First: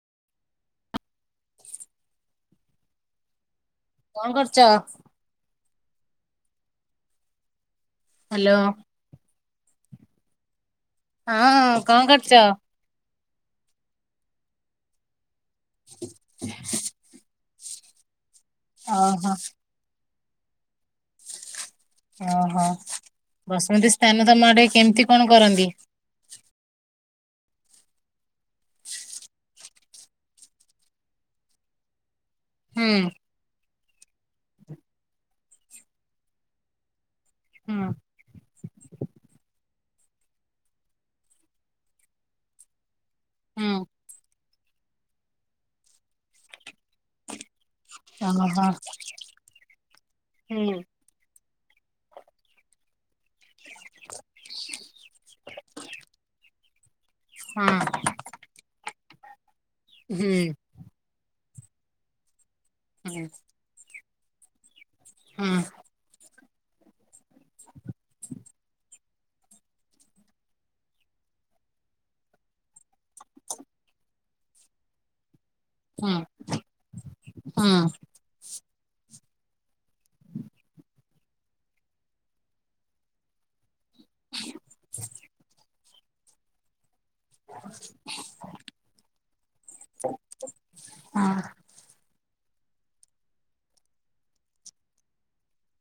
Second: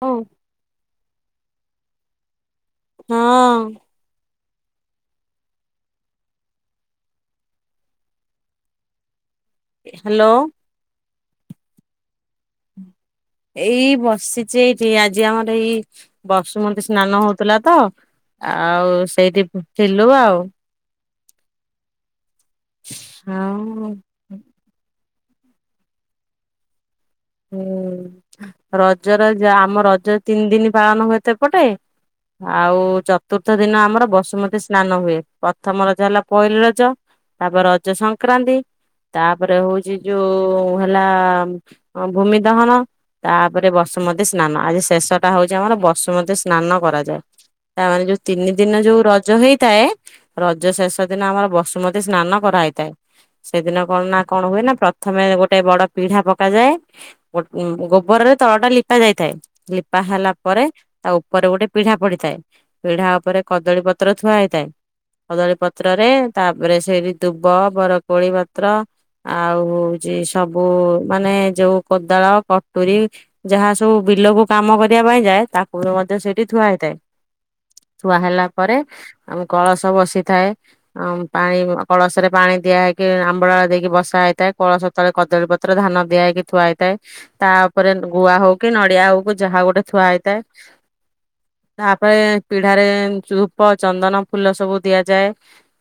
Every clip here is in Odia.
ହ [inaudible] ହଁ କ କରଚ [inaudible] ହ୍ୟାଲୋ ହାଲୋ। ହଁ କଣ କରୁଚ। ଏଇ ବସିଛି ଏଇଠି ଆ ଆମର ଏଇ ବସୁମତୀ ସ୍ନାନ ହଉ ଥିଲା ତ। ଆଉ ଓହୋ ସେଇଠିଥିଲି। ଲୋ ଆଉ ଓହୋ ବସୁମତୀ ଆଉ ସ୍ଥାନ ତମ ଆଡେ କେମିତି କଣ କରନ୍ତି। [inaudible] ହୁଁ ରଜର ଆମ ରଜ ତିନି ଦିନ ପାଳନ ହୁଏତ ଏପଟେ। ଆଉ ହୁଁ ଚତୁର୍ଥ ଦିନ ଆମର ବସୁ ମତି ସ୍ନାନ ହୁଏ। ପ୍ରଥମ ରଜ ହେଲା ପହଲି ରଜ। ତାପରେ ରଜ ହୁଁ ସଂକ୍ରାନ୍ତି ତାପରେ ହଉ ସେ ଯୋଉ ହେଲା। ହଁ ଭୂମି ଦହନ। ତାପରେ ହୁଁ ବସୁ ମତିସ ସ୍ନାନ ଆଜି ଶେଷ ଟା ହଉଛି ଆମର ବସୁ ମତି ସ୍ନାନ କରାଯାଏ। ତାମାନେ ଯୋଉ ଓହୋ ତିନି ଦିନ ଯୋଉ ରଜ ହେଇଥାଏ। ରଜ ହୁଁ ଶେଷ ଦିନ ଆମର ବ ବାସୁମତୀ ସ୍ନାନ କରାହେଇଥାଏ। ସେଦିନ କଣ ନା କଣ ହୁଏ ନା ପ୍ରଥମେ ଗୋଟେ ବଡ ପିଢା ପକାଯାଏ। ହଁ ଗୋବରରେ ତଳଟା ଲିପା କରା ଯାଇଥାଏ। ଲିପା ହୁଁ ହେଲା ପରେ ତା ଉପରେ ଗୋଟେ ପିଢା ପଡିଥାଏ। ପିଢା ହୁଁ ଉପରେ କଦଳୀ ପ ପତ୍ର ଥୁଆ ହେଇଥାଏ। କଦଳୀ ପତ୍ର ରେ--‌ ତାପରେ ସେଇ ଦୁବ ବର କୋଳି ପତ୍ର। ଆଉ ହଉଛି ସବୁ ମାନେ ଯୋଉ କୋଦାଳ କଟୁରୀ ଯାହା ସବୁ ବିଲକୁ କାମ କରିବା ପାଇଁ ଯାଏ ତାକୁ [unintelligible] ହୁଁ ହୁଁ ହୁଁ ମଧ୍ଯ ସେଇଠି ଥୁଆ ହେଇଥାଏ ଥୁଆ ହେଲା ପରେ କଳସ ବସିଥାଏ ପାଣି କଳସରେ ପାଣି ଦିଆ ହେଇକି ଆମ୍ବଡାଳ ଦେଇ ବସା ହେଇଥାଏ କଳଶ ତଳେ କଦଳୀ ପତ୍ର ଧାନ ବ୍ୟାଗ୍ ଥୁଆ ହେଇଥାଏ ତା ଉପରେ ଗୁଆ ହଉ କି ନଡିଆ ହଉ କି ଯାହା ଗୋଟେ ଥୁଆ ହେଇଥାଏ ହଁ ତା ତାପରେ ପିଢାରେ ଧୂପ ଚନ୍ଦନ ଫୁଲ ସବୁ ଦିଆଯାଏ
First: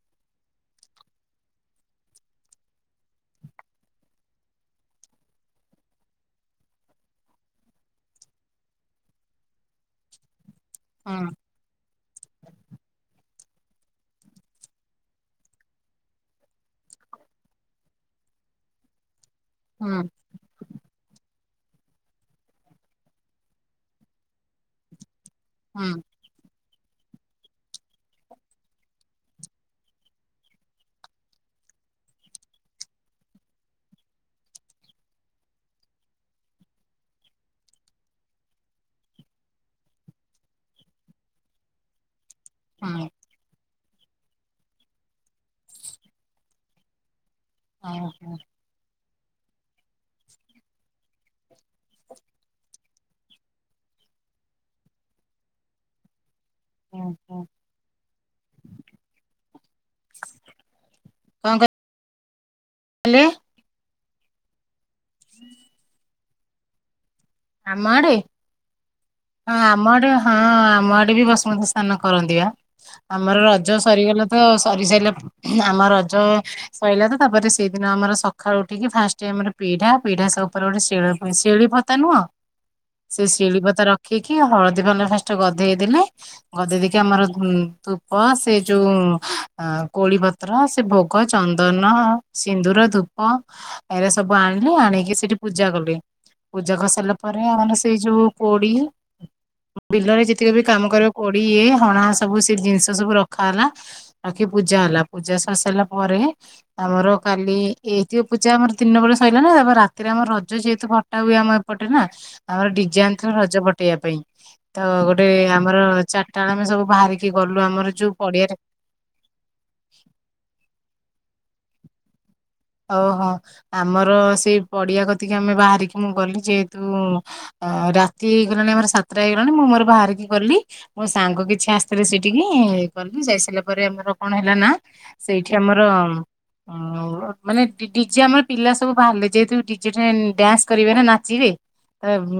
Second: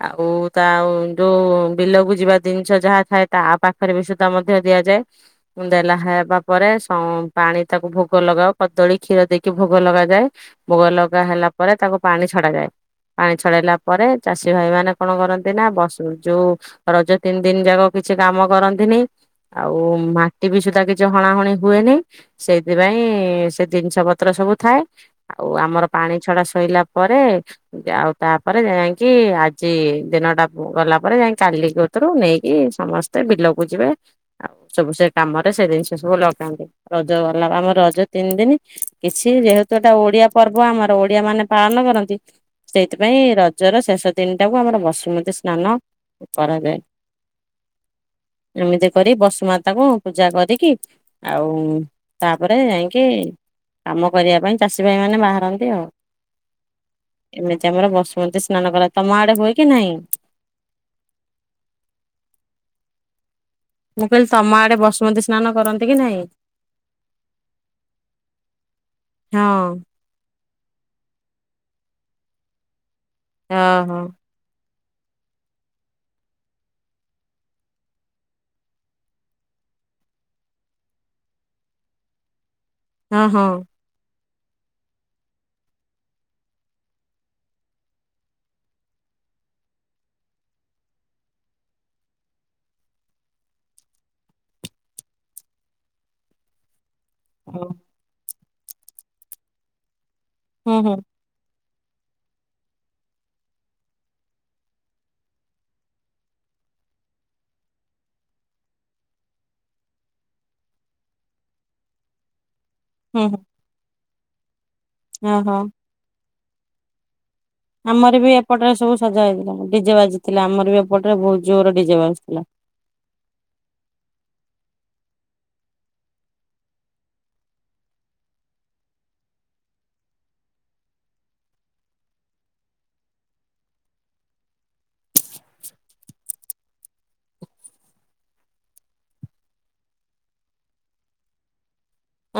ଆଉ ତା ଆଉ ଯୋଉ ବିଲକୁ ଯିବା ଜିନିଷ ଯାହା ଥାଏ ତା ପାଖରେ ବି ସୁଦ୍ଧା ମଧ୍ୟ ଦିଆଯାଏ। ଦେଲା ହେବା ପରେ ପାଣି ତାକୁ ଭୋଗ ଲଗାଉ କଦଳୀ କ୍ଷୀର ଦେଇକି ଭୋଗ ଲଗାଯାଏ। ଭୋଗ ହଁ ଲଗା ହେଲା ପରେ ତାଙ୍କୁ ପାଣି ଛଡାଯାଏ। ପାଣି ଛଡେଇଲା ପରେ ଚାଷୀ ଭାଇ ମାନେ କଣ କରନ୍ତି ନା ଯୋଉ ରଜ ତିନି ଦିନ ଯାକ କିଛି କାମ କରନ୍ତିନି ଆଉ ହଁ ମା ଟି ବି ସୁଦ୍ଧା କିଛି ହଣାହଣି ହୁଏନେଇ ସେଇଥିପାଇଁ ସେ ଜିନିଷ ପତ୍ର ସବୁ ଥାଏ ଆଉ ଆମର ହଁ ପାଣି ଛଡା ସଇଲା ପରେ ଆଉ ତାପରେ ଯାଇଁକି ଆଜି ଦିନଟା ଗଲା ପରେ ଯାଇି କାଲି କତରୁ ନେଇକି ସମସ୍ତେ ବିଲକୁ ଯିବେ ଆଉ ସବୁ ସେ କାମରେ ସେ ଜିନିଷ ସବୁ ଲଗାନ୍ତି। ରଜ ଗଲା ଆମ ରଜ ତିନି ଦିନି କିଛି ଯେହେତୁ ଏଟା ଓଡିଆ ପର୍ବ ଆମର ଓଡିଆ ମାନେ ପାଳନ କରନ୍ତି ହଁ ସେଇଥିପାଇଁ ରଜର ଶେଷ ଦିନଟାକୁ ଆମର ବସୁମତୀ ସ୍ନାନ କରାଯାଏ। ଅ ହୋ। ଏମିତି କରି ବସୁମାତାକୁ ପୂଜା କରିକି ଆଉ ତାପରେ ଯାଇଁକି କାମ କରିବା ପାଇଁ ଚାଷୀ ଭାଇ ମାନେ ବାହାରନ୍ତି ଆଉ। ଓହୋ ଏମିତି ଆମର ବସୁମତୀ ସ୍ନାନ କରାଯାଏ। ତମ ଆଡେ ହୁଏ କି ନାହିଁ? ହେଲେ ମୁଁ କହିଲି ତମ ଆଡେ ବସୁମତୀ ସ୍ନାନ କରନ୍ତି କି ନାହିଁ? ଆମ ଆଡେ ହଁ ଆମ ଆଡେ ହଁ। ହଁ ଆମ ଆଡେ ବି ବସୁମତୀ ସ୍ନାନ କରନ୍ତି ବା। ଆମର ରଜ ଓହୋ ସରିଗଲା ତ ସରି ସାରିଲା ଆମ ରଜ ସଇଲା ତ ତାପରେ ସେଇଦିନ ଆମର ସଖାଳୁ ଉଠିକି ଫାଷ୍ଟ ଆମର ପିଢା ପିଢାସ ଉପରେ ଗୋଟେ ଶିଳ ପୁଣି ଶିଳି ପୋତା ନୁହଁ ହଁ ସେ ହଁ। ଶିଳି ପୋତା ରଖି କି ହଳଦୀ କନା ଫାଷ୍ଟ ଗଦେଇ ଦେଲେ ଗଦେଇ ଦେଇକି ଆମର ଧୂପ ସେ ଯୋଉ କୋଳି ପତ୍ର ସେ ଭୋଗ, ଚନ୍ଦନ, ସିନ୍ଦୁର, ଧୂପ ଏଇରା ସବୁ ଆଣିଲି ଆଣିକି ସେଠି ପୂଜା କଲି। ପୂଜା କରିସାଇଲା ପରେ ହୁଁ ଆମର ସେଇ ଯୋଉ ପୋଡ଼ି ବିଲରେ ଯେତିକ ବି କାମ ହୁଁ କରିବ କୋଡ଼ି ଇଏ ହଣା ସବୁ ସେ ଜିନିଷ ସବୁ ରଖା ହେଲା ରଖି ପୂଜା ହେଲା। ପୂଜା ସରି ସାଇଲା ପରେ ଆମର କାଲି ଏଇ ଏତିକ ପୂଜା ଆମର ଦିନ ବେଳେ ସଇଲା ନା ତାପରେ ରାତିରେ ଆମର ରଜ ଯେହେତୁ ଫଟା ହୁଏ ଆମ ଏପଟେ ପଟେ ନା ଆମର ଡିଜେ ହୁଁ ଆନିଥିଲୁ ହୁଁ ରଜ ପଟେଇବା ପାଇଁ। ତ ଗୋଟେ ଓହୋ। ଆମର ଚା ରିଟା ବେଳେ ଆମେ ସବୁ ବାହାରିକି ଗଲୁ ଯୋଉ ଆମର ବି ପଡିଆରେ ଏପଟରେ ସବୁ ସଜା ହେଇଥିଲା। ଡିଜେ ବାଜି ଥିଲା ଆମର ବି ସେପଟରେ ବହୁତ ଜୋରରେ ଡିଜେ ବାଜୁଥିଲା। ଓହୋ ଆମର ସେଇ ପଡିଆ କତିକି ଆମେ ବାହାରିକି ମୁଁ ଗଲି ଯେହେତୁ ରାତି ହେଇଗଲାନେ ଆମର ସାତଟା ହେଇଗଲାଣି ମୁଁ ମୋର ବାହାରିକି ଗଲି ମୋ ସାଙ୍ଗ କିଛି ଆସିଥିଲେ ସେଇଠିକି କଲି ଯାଇସାରିଲା ପରେ ଆମର କଣ ହେଲା ନା ସେଇଠି ଆମର ମାନେ ଡି ଡିଜେ ଆମର ପିଲା ସବୁ ବାହାରିଲେ ଯେହେତୁ ଡିଜେ ଠେ ଡ୍ୟାନ୍ସ କରିବେ ନା ନାଚିବେ।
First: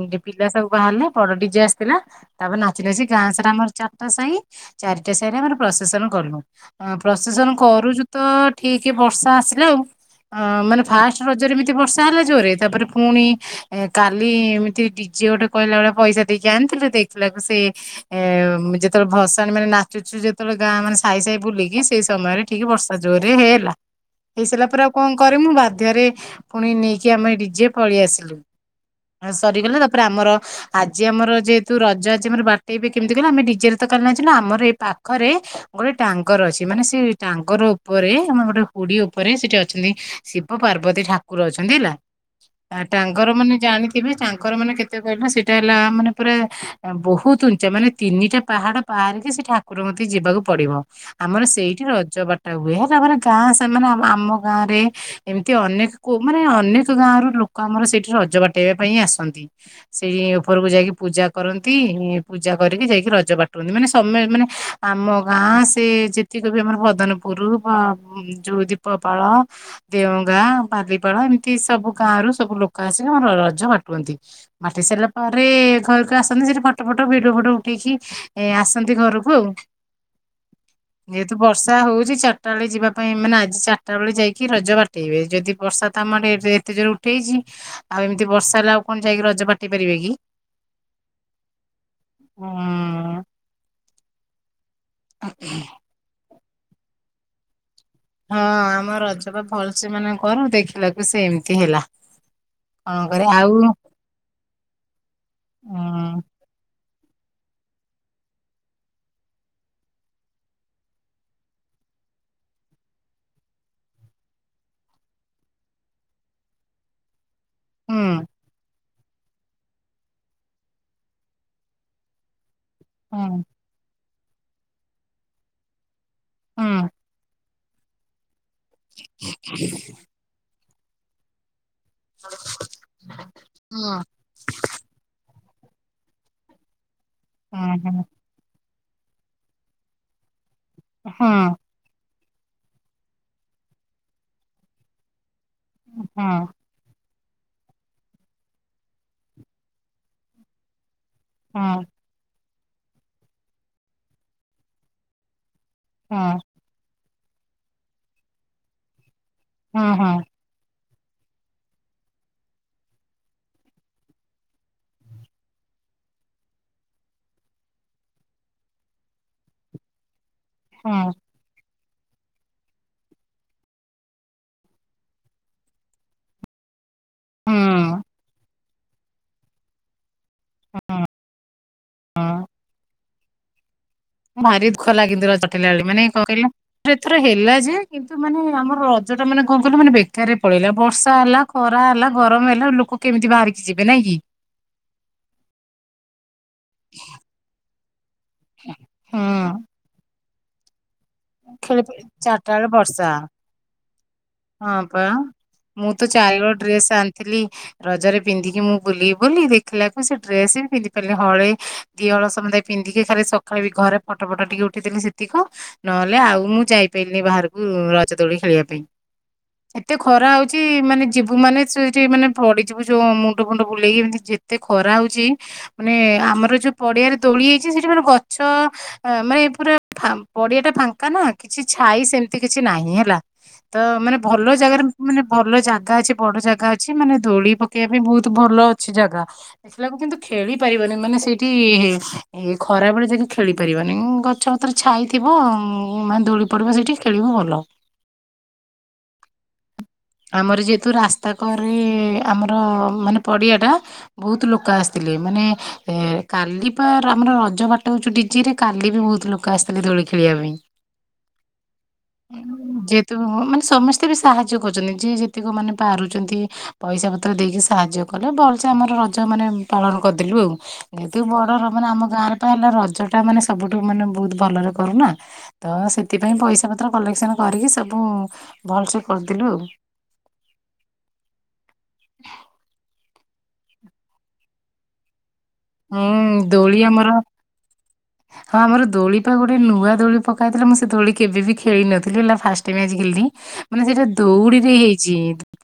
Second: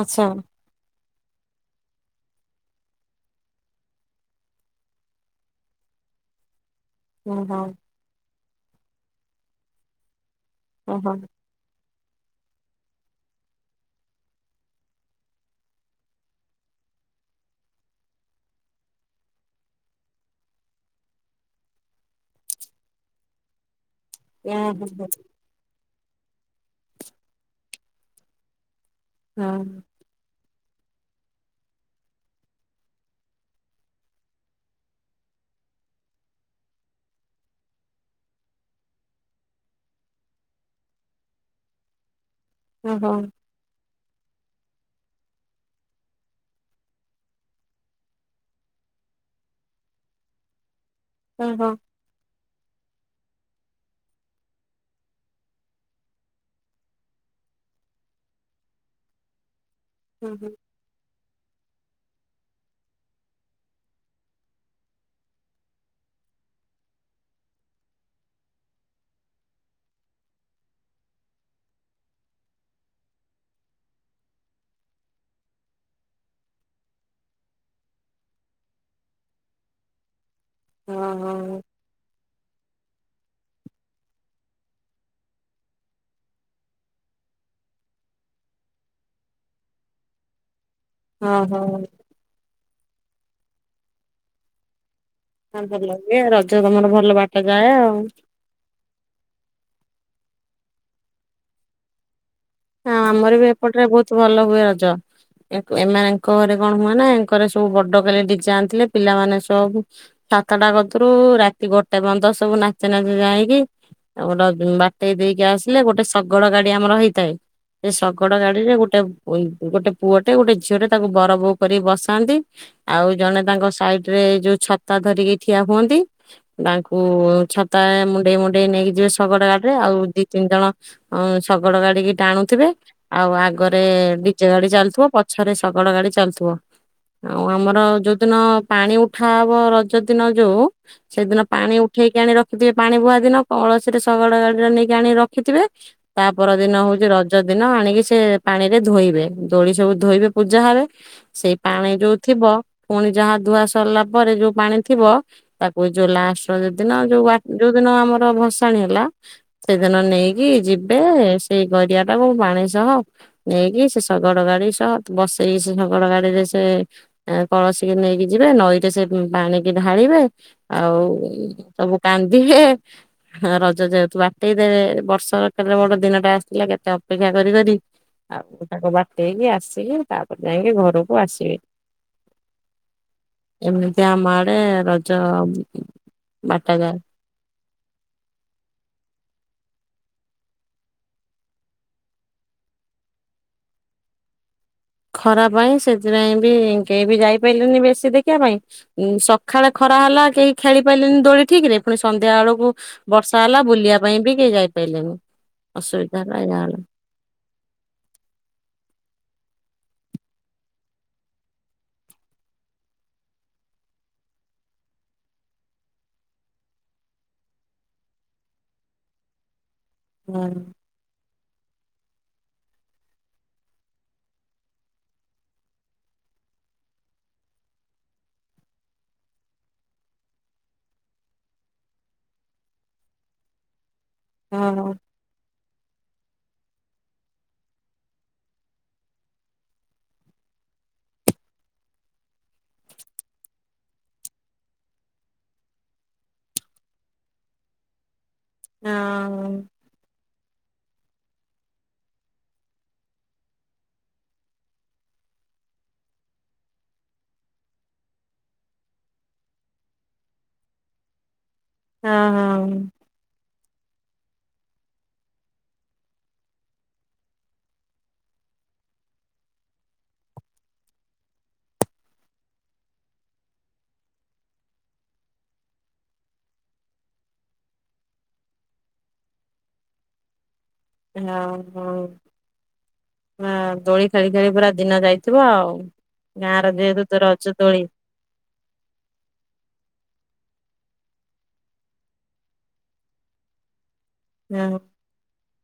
ଆଚ୍ଛା ପିଲା ସବୁ ବାହାରିଲେ। ବଡ ଡିଜେ ଆସିଥିଲା ତାପରେ ନାଚି ନାଚି ଗାଁ ସାରା ଟା ଆମର ଚାରିଟା ସାହି ଚାରିଟା ସାହି ରେ ଆମର ପ୍ରଶେସନ କଲୁ। ପ୍ରସେସନ ଓହୋ କରୁଛୁ ତ ଠିକ ବର୍ଷା ଆସିଲେ ଆଉ ଅ ମାନେ ଓହୋ ଫାଷ୍ଟ ରଜରେ ଏମିତି ବର୍ଷା ବର୍ଷା ହେଲା ଜୋର ରେ ତାପରେ ପୁଣି କାଲି ଏମିତି ଡିଜେ ଗୋଟେ କହିଲା ବଳିଆ ପଇସା ଦେଇକି ଆଣିଥିଲୁ ଦେଖିଲାକୁ ସେ ଯେତେବେଳେ ଭସାଣ ମାନେ ନାଚୁଛୁ ଯେତେବେଳେ ଗାଁ ମାନେ ସାଇ ସାଇ ବୁଲିକି ସେଇ ସମୟରେ ଠିକ ବର୍ଷା ଜୋରରେ ହେଏଲା। ଏଇସଲା ପୁର ଓହୋ କଣ କରେ ମୁଁ ବାର ମଧ୍ୟରେ ପୁଣି ନେଇକି ଆମେ ଡିଜେ ପଳେଇ ଆସିଲୁ ସରିଗଲା ଓହୋ। ତାପରେ ଆମର ଆଜି ଆମର ଯେହେତୁ ରଜ ଆଜି ଆମର ବାଟେଇବେ କେମିତି କହିଲ ଆମେ ଡିଜେ ରେ ତ କାଲି ଆଥିଲୁ ଆମର ଏଇ ପାଖରେ ଗୋଟେ ଟାଙ୍ଗର ଅଛି ମାନେ ସେଇ ଟାଙ୍ଗର ଉପରେ ଆମର ଗୋଟେ ହୁଡି ଉପରେ ସେଠି ଅଛି, ଶିବ ପାର୍ବତୀ ଠାକୁର ଅଛନ୍ତି ହେଲା ଆ ତାଙ୍କର ମାନେ ଜାଣି ତବେ ତାଙ୍କର ମାନେ କେତେ କହିଲା ସେଇଟା ହେଲା ମାନେ ପୁରା ବହୁତ ଉଞ୍ଚା ମାନେ ତିନିଟା ପାହାଡ ବାହାରିକି ସେ ଠାକୁର ମଧ୍ୟେ ଯିବାକୁ ପଡିବ ଆମର ଓହୋ ସେଇଠି ରଜ ବାାର୍ତ୍ [inaudible] ତା ବୁ ତା ଗାଁ ସେମାନେ ଆମ [inaudible] ଗାଁରେ ଏମିତି ଅନେକ ମାନେ ଅନେକ ଗାଁ ର ଲୋକ ଆମର ସେଇଠି ରଜ ବାଟେଇବା ପାଇଁ ଆସନ୍ତି, ସେଇଠି ଉପରକୁ ଯାଇକି ପୂଜା କରନ୍ତି ପୂଜା କରିକି ଯାଇକି ରଜ ବାଟନ୍ତି ମାନେ ସମୟ ମାନେ ଆମ ଗାଁ ସେ ଯେତିକ ବି ଆମର ପଦନପୁର ଯୋଉ ଦୀପ ପଳ ଦେଓଗା ବାଲିପାଳ ଏମିତି ସବୁ ଗାଁ ରରୁ ସବୁ ଲୋକ ଆସିକି ଆମର ରଜ ବାଟୁନ୍ତି ବାଟି ସାରିଲା ପରେ ଘରକୁ ଆସନ୍ତି ସେଠି ଫଟୋ ଫଟ ଭିଡିଓ ଫଟ ଉଠେଇକି ଏ ଆସନ୍ତି ଘରକୁ ଆଉ ଯେତୁ ବର୍ଷା ହଉଛି ଚାରିଟା ବେଳେ ଯିବା ଭ ଏ ମାନ ନା ଆଜି ଚା [inaudible] ଚଟା ବେଳେ ଯାଇକି ରଜ ବାଟେଇବେ ଯଦି ବର୍ଷା ତ ଆମର ଏତେ ଜୋର ଉଠେଇଛି ଆଉ ଏମିତି ବର୍ଷା ହେଲେ ଆଉ କଣ ଯାଇକି ରଜ ବାଟି ପାରିବେ କି ହଁ ହଁ ଆ [inaudible] ହପ ର [inaudible] ତମର ଭଲ ବାଟ ଗାଏ ଆଉ ହଁ ଆମ ରଜ ବା ଭଲସେ ମାନେ କର ଦେଖିଲାକୁ ସେ ଏମିତି ହେଲା ହଁ କଣ କରେ ଆମର ବି ଆଉ ଉଁ ଏପଟରେ ବହୁତ ଭଲ ହୁଏ ରଜ ହୁଁ ଏମାନଙ୍କ ଘରେ କଣ ହୁଏ ନାଙ୍କର ସବୁ ବଡ କାଲି ଟିକେ ଯାଣିଥିଲେ ପିଲାମାନେ ସବୁ ସାତଟା କଥରୁ ରାତି ଗୋଟେ ପର୍ଯ୍ୟନ୍ତ ସବୁ ନାଚେ ନାଚେ ଯାଇକି ଗୋଟେ ବାଟେଇ ଦେଇକି ଆସିଲେ ଗୋଟେ ଶଗଡ ଗାଡି ଆମର ହେଇଥାଏ ଏ ହୁଁ ଶଗଡ ଗାଡିରେ ଗୋଟେ ଗୋଟେ ଗୋଟେ ପୁଅଟେ ଗୋଟେ ଝିଅ ଟରେ ତାକୁ ବର ବୋଉ କରିକି ବସାନ୍ତି। ଆଉ ଜଣେ ହୁଁ ତାଙ୍କ ସାଇଟ ରେ ଯୋଉ ଛତା ଧରିକି ଠିଆ ହୁଅନ୍ତି। ହୁଁ ତାଙ୍କୁ ଛ ମୁଣ୍ଡେ ମୁେ ଗୋଟେଇ ନେଇକି ଯିବେ ଶଗଡ଼ ଗଡ ରେ ଆଉ ଦି ତିନି ଜଣ ହଁ ସବୁ ବଡ଼ ଗାଡିିକ ଟଣୁ ଆଉ ଆଗରେ ନିଚେ ଗାଡି ଚାଲଥିବ ପଛରେ ଶକାଳ ଗାଡି ଚାଲୁଥିବ। ଆଉ ହୁଁ ଆମର ହୁଁ ଯୋଉଦିନ ପାଣି ଉଠା ହବ ରଜ ଦିନ ଯୋଉ ସେଦିନ ହୁଁ ପାଣି ଉଠେଇି ଆଣି ରଖଥିବେ ପାଣି ବୁହା ଦିନ କଳସିରେ ଶଗଡ଼ ଗାଡ଼ି ରେ ନେଇକି ଆଣି ରଖି ରଖିଥିବେ ତାପ ଦିନ ହଉଛି ରଜ ରଜ ଦିନ ଆଣିକି ସେ ପାଣି ରେ ଧୋଇବେ ଦୋଳି ସବୁ ଧୋଇବେ ପୂଜା ହେବେ ସେଇ ପାଣି ଯୋଉ ଥିବ। ପୁଣି ଯାହା ଧୁଆ ସରିଲା ପରେ ଯୋଉ ପାଣି ଥିବ ତାକୁ ଜୋଲା ଆସ ଯଦି ଯୋଉ [unintelligible] ଯୋଉ ଦିନ ଆମର ଭସାଣିୀ ହେଲା ସେଦିନ ନେଇକି ଯ ଦେ ସେଇ ଘର ଦଆ [unintelligible] ଟାକୁୋ ପାଣି ସହ ନେଇକି ସେ ଶଗଡ ଗାଡି ସହ ବସେଇକି ସେ ଶଗଡ ଗାଡିରେ ସେ କଳସୀିକି ନେଇକି ଯିବେ ନଈରେ ସେ ପାଣିକି ଢାଳିବେ। ଆଉ ସବୁ କାନ୍ଦିହେ ରଜ ଯାଉଥିବ ବାଟେଇ ଦେବେ ବର୍ଷ କ ବୋଟ ଦିନ ଟା ଆସିଥିଲା କେତେ ଅପେକ୍ଷା କରି କରି ଆଉ ତାକୁ ବାଟେଇକି ଆସିକି ତାପରେ ଯାଇକି ଘରକୁ ଆସିବି। ଏି [unintelligible] ଭାରି ଦୁଃଖ ଲାଗି ର ଚଟିଲାେଳେ ମାନେ କଣ କହିଲ ବାଟାଯାଏ। ଏଥର ହେଲା ଯେ କିନ୍ତୁ ମାନେ ଆମର ରଜ ଟା ମାନେ କଣ କହିଲ ମାନେ ବେକାରରେ ପଳେଇିଲା ବର୍ଷା ହେଲା ଖରା ହେଲା ଗରମ ହେଲା ଲୋକ କେମିତି ବାହାରିକି ଯିବେ ନାଇଁ କି। ଖରା ପାଇଁ ସେଥିପାଇଁ ବି କେହି ବି ଯାଇପାରିଲେନି ବେଶୀ। ଶଖିବା ପାଇଁ ଉ ସକାଳେ ଖରା ହେଲା କେଇ ଖେଳି ପାଇଲେନି ଦୋଳି ଠିକ ଖେ ରେ ପୁଣି ସନ୍ଧ୍ୟା ଚାରିଟା ବେଳେ ବେଳକୁ ବର୍ଷା ହେଲା ବୁଲିବା ପାଇଁ ବି କେହି ହଁ ପା ଯାଇପାରିଲେନି ମୁଁ ତ ଅସୁବିଧା ହେଲା ଚାରି ବଳ ଏଇଆ ହେଲା। ଡ୍ରେସ ଆଣିଥିଲି ରଜରେ ପିନ୍ଧିକି ମୁଁ ବୁଲି ବୁ ଦେଖିଲାକୁ ସେ ଡ୍ରେସ ବି ପିନ୍ଧି ପାରିଲି ହଳେଇ ଦିହଳ ସମୟ ପିନ୍ଧିକି ଖାଲି ସକାଳେ ବି ଘରେ ଫଟୋ ଫଟ ଟିକେ ଉଠେଇଥିଲି ସେତିକି ନହେଲେ ଆଉ ମୁଁ ଯାଇପାରିଲିନି ବାହାରକୁ ରଜ ଦୋଳି ଖେଳିବା ପାଇଁ। ଏତେ ଖରା ହଁ ହଉଛି ମାନେ ଯିବୁ ମାନେ ଠି ମାନେ ପଡିଯିବୁ ଯୋଉ ମୁଣ୍ଡ ଫୁଣ୍ଡ ବୁଲେଇକି ଏମତି ଯେତେ ଖରା ହଉଛି ମାନେ ଆମର ଯୋଉ ପଡିଆରେ ଦୋଳି ହେଇଛି ସେଠି ମା ଗଛ ମାନେ ପୁରା ପଡିଆ ଟା ଫାଙ୍କା ନା କିଛି ଛାଇ ସେମିତି କିଛି ନାହିଁ ହେଲା ତ ମାନେ ଭଲ ଜାଗାରେ ହଁ ମାନେ ଭଲ ଯାଆନ୍ତି ଜାଗା ଅଛି ବଡ ଜାଗା ଅଛି ମାନେ ଦୋଳି ପକେଇବା ପାଇଁ ବହୁତ ଭଲ ଅଛି ଜାଗା ଦେଖିଲାକୁ କିନ୍ତୁ ଖେଳି ପାରିବନି ମାନେ ସେଇଠି ଏ ଖରାବେଳେ ଜାଗା ଖେଳି ପାରିବାନି ଗଛ ପତର ଛାଇଥିବ ଉୁଁ ମାନେ ଦୋଳି ପଡିବ ସେଇଠି ଖେଳିବୁ ଭଲ। ହଁ ଆମର ଯେହେତୁ ରାସ୍ତା କରେ ଆମର ମାନେ ପଡ଼ିଆ ଟା ବହୁତ ଲୋକ ଆସିଥିଲେ ମାନେ କାଲି ବା ଆମର ରଜ ବାଟ ହଉଛୁ ଡିଜିରେ କାଲି ବି ବହୁତ ଲୋକ ଆସିଥିଲେ ଦୋଳି ଖେଳିବା ପାଇଁ ହଁ ଯେ ତୁ ହ [inaudible] ସମସ୍ତେ ବି ସାହାଯ୍ୟ କରୁଛନ୍ତି। ଯିଏ ଯେତିକି ମାନେ ପାରୁଛନ୍ତି ପଇସା ପତ୍ର ଦେଇକି ସାହାଯ୍ୟ କଲେ ଭଲସେ ଆମର ରଜ ମାନେ ପାଳନ କରିଦେଲୁ ଆଉ ଯେତିକୁ ବଡର ମାନେ ଆମ ଗାଁରେ ପାଇଁ ହେଲା ରଜ ଟା ମାନେ ସବୁଠୁ ମାନେ ବହୁତ ଭଲରେ କରୁନା ତ ସେଥିପାଇଁ ପଇସା ପତ୍ର କଲେକ୍ସନ କରିକି ସବୁ ଭଲସେ କରିଦେଲୁ ଆଉ ହଁ ହଁ ଦୋଳି ଖେଳି ଖେଳି ପୁରା ଦିନ ଯାଇ ଥିବ ଆଉ ହୁଁ ଗାଁର ଦୋଳି ଆମର ଯେହେତୁ ତୋର ଅଛ ତୋଳି ହଁ ଆମର ଦୋଳି ପା ଗୋଟେ ନୂଆ ଦୋଳି ପକାଇଥିଲା ମୁଁ ସେ ଦୋଳି କେବେ ବି ଖେଳି ନଥିଲି ହେଲା ଫାଷ୍ଟ ମ୍ୟାଚ ଖି ମାନେ ସେଟା ଦୌଡ଼ିରେ ହଁ ହେଇଛି।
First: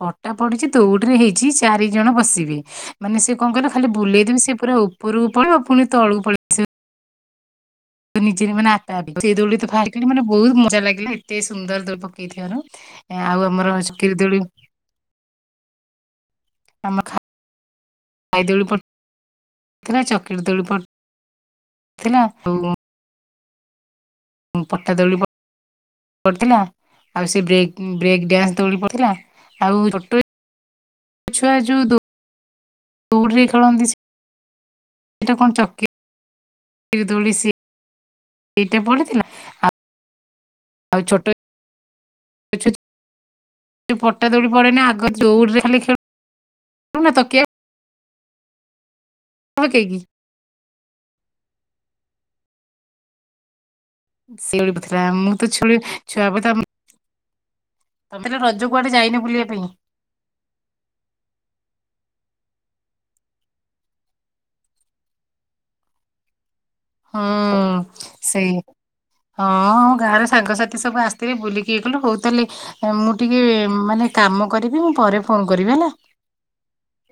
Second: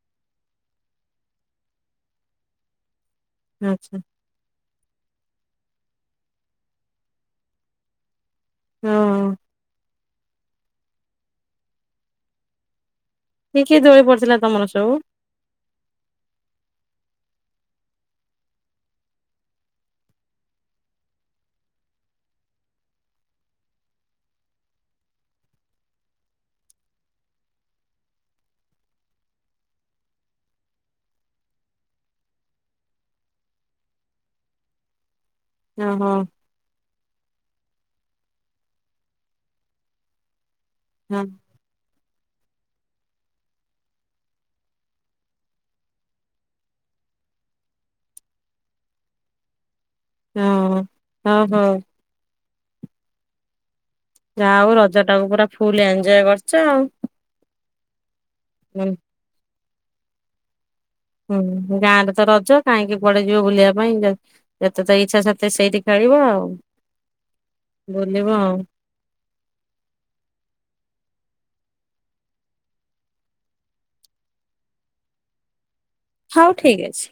ଫଟା ପଡିଛି ଦୌଡିରେ ହେଇଛି ଚାରି ଜଣ ବସିବେ ମାନେ ସେ କିଲ ଖା ଆଚ୍ଛା ବୁେଇଦେି ସେ ପୁରା ଉପରକୁ ପଳିବ ପୁଣି ତ ଅଳକୁ ପଳେଇିବ ନିଜେରେ ମାନେ ହଁ। ସେ ମାନେ ବହୁତ ମଜା ଲାଗିଲା ଏତେ ସୁନ୍ଦର ଦ ପକେଇଥିବାର କି କିଏ ଦୋଳି ପଡିଥିଲା ତମର ସବୁ ଆମଖା [inaudible] ଗାଇ ଦୋଳି ପଟ ନା ଚକଟ ଦୋଳି ପଟ ଥିଲା ତ ପଠା ଦୌଳି ପଥିଲା ଆଉ ସେ ବ୍ରେକ୍ ବ୍ରେକ୍ ଡ୍ୟାନ୍ସ ଦଉଳି ପଥିଲା ଆଉ ଟ ଛୁଆ ଯୋଉ ଦୋରରେ ଖେଳନ୍ତି। ଏଟ କଣ ଓହୋ ଚକ୍କି [inaudible] ଦଳି ସି ସେଇଟା ପଢ଼ଥିଲା ଆଉ ହଁ ଛୋଟ- ପଟା ଦୌଡ଼ି ପଡେ ନା ଆଗଉରେ ଖାଲିେଳ ତକ ଓ କେହି କିି? ହଁ ହ ହୋ। ଯାହା ହଉ ସେଇଠି ରଜ ଥିଲା ଟାକୁ ମୁଁ ପୁରା ତ ଛୁଆ ଫୁଲ ଏଞ୍ଜୟ ଛୁଆ କରିଛ ତାପରେ ଆଉ। ତମେ ତ ରଜ ହୁଁ କୁଆଡେ ଯାଇନ ବୁଲିବା ପାଇଁ ହୁଁ ଗାଁରେ ତ ରଜ କାହିଁକି କୁଆଡେ ଯିବ ବୁଲିବା ପାଇଁ ଯେତ ଯେତେ ତ ଇଚ୍ଛା ସେତେ ସେଇଠି ଖେଳିବ ଆଉ ହଁ ବୁଲିବ ସେଇ ଆଉ ହଁ ଗାଁ ରେ ସାଙ୍ଗସାଥି ସବୁ ଆସ ରେ ବୁଲିକି ଇଏ କଲୁ ହଉ ତାହେଲେ ଅ ମୁଁ ଟିକେ ମାନେ କାମ କରିବି ମୁଁ ପରେ ଫୋନ କରିବି ହେଲା ହଉ ଠିକ ଅଛି।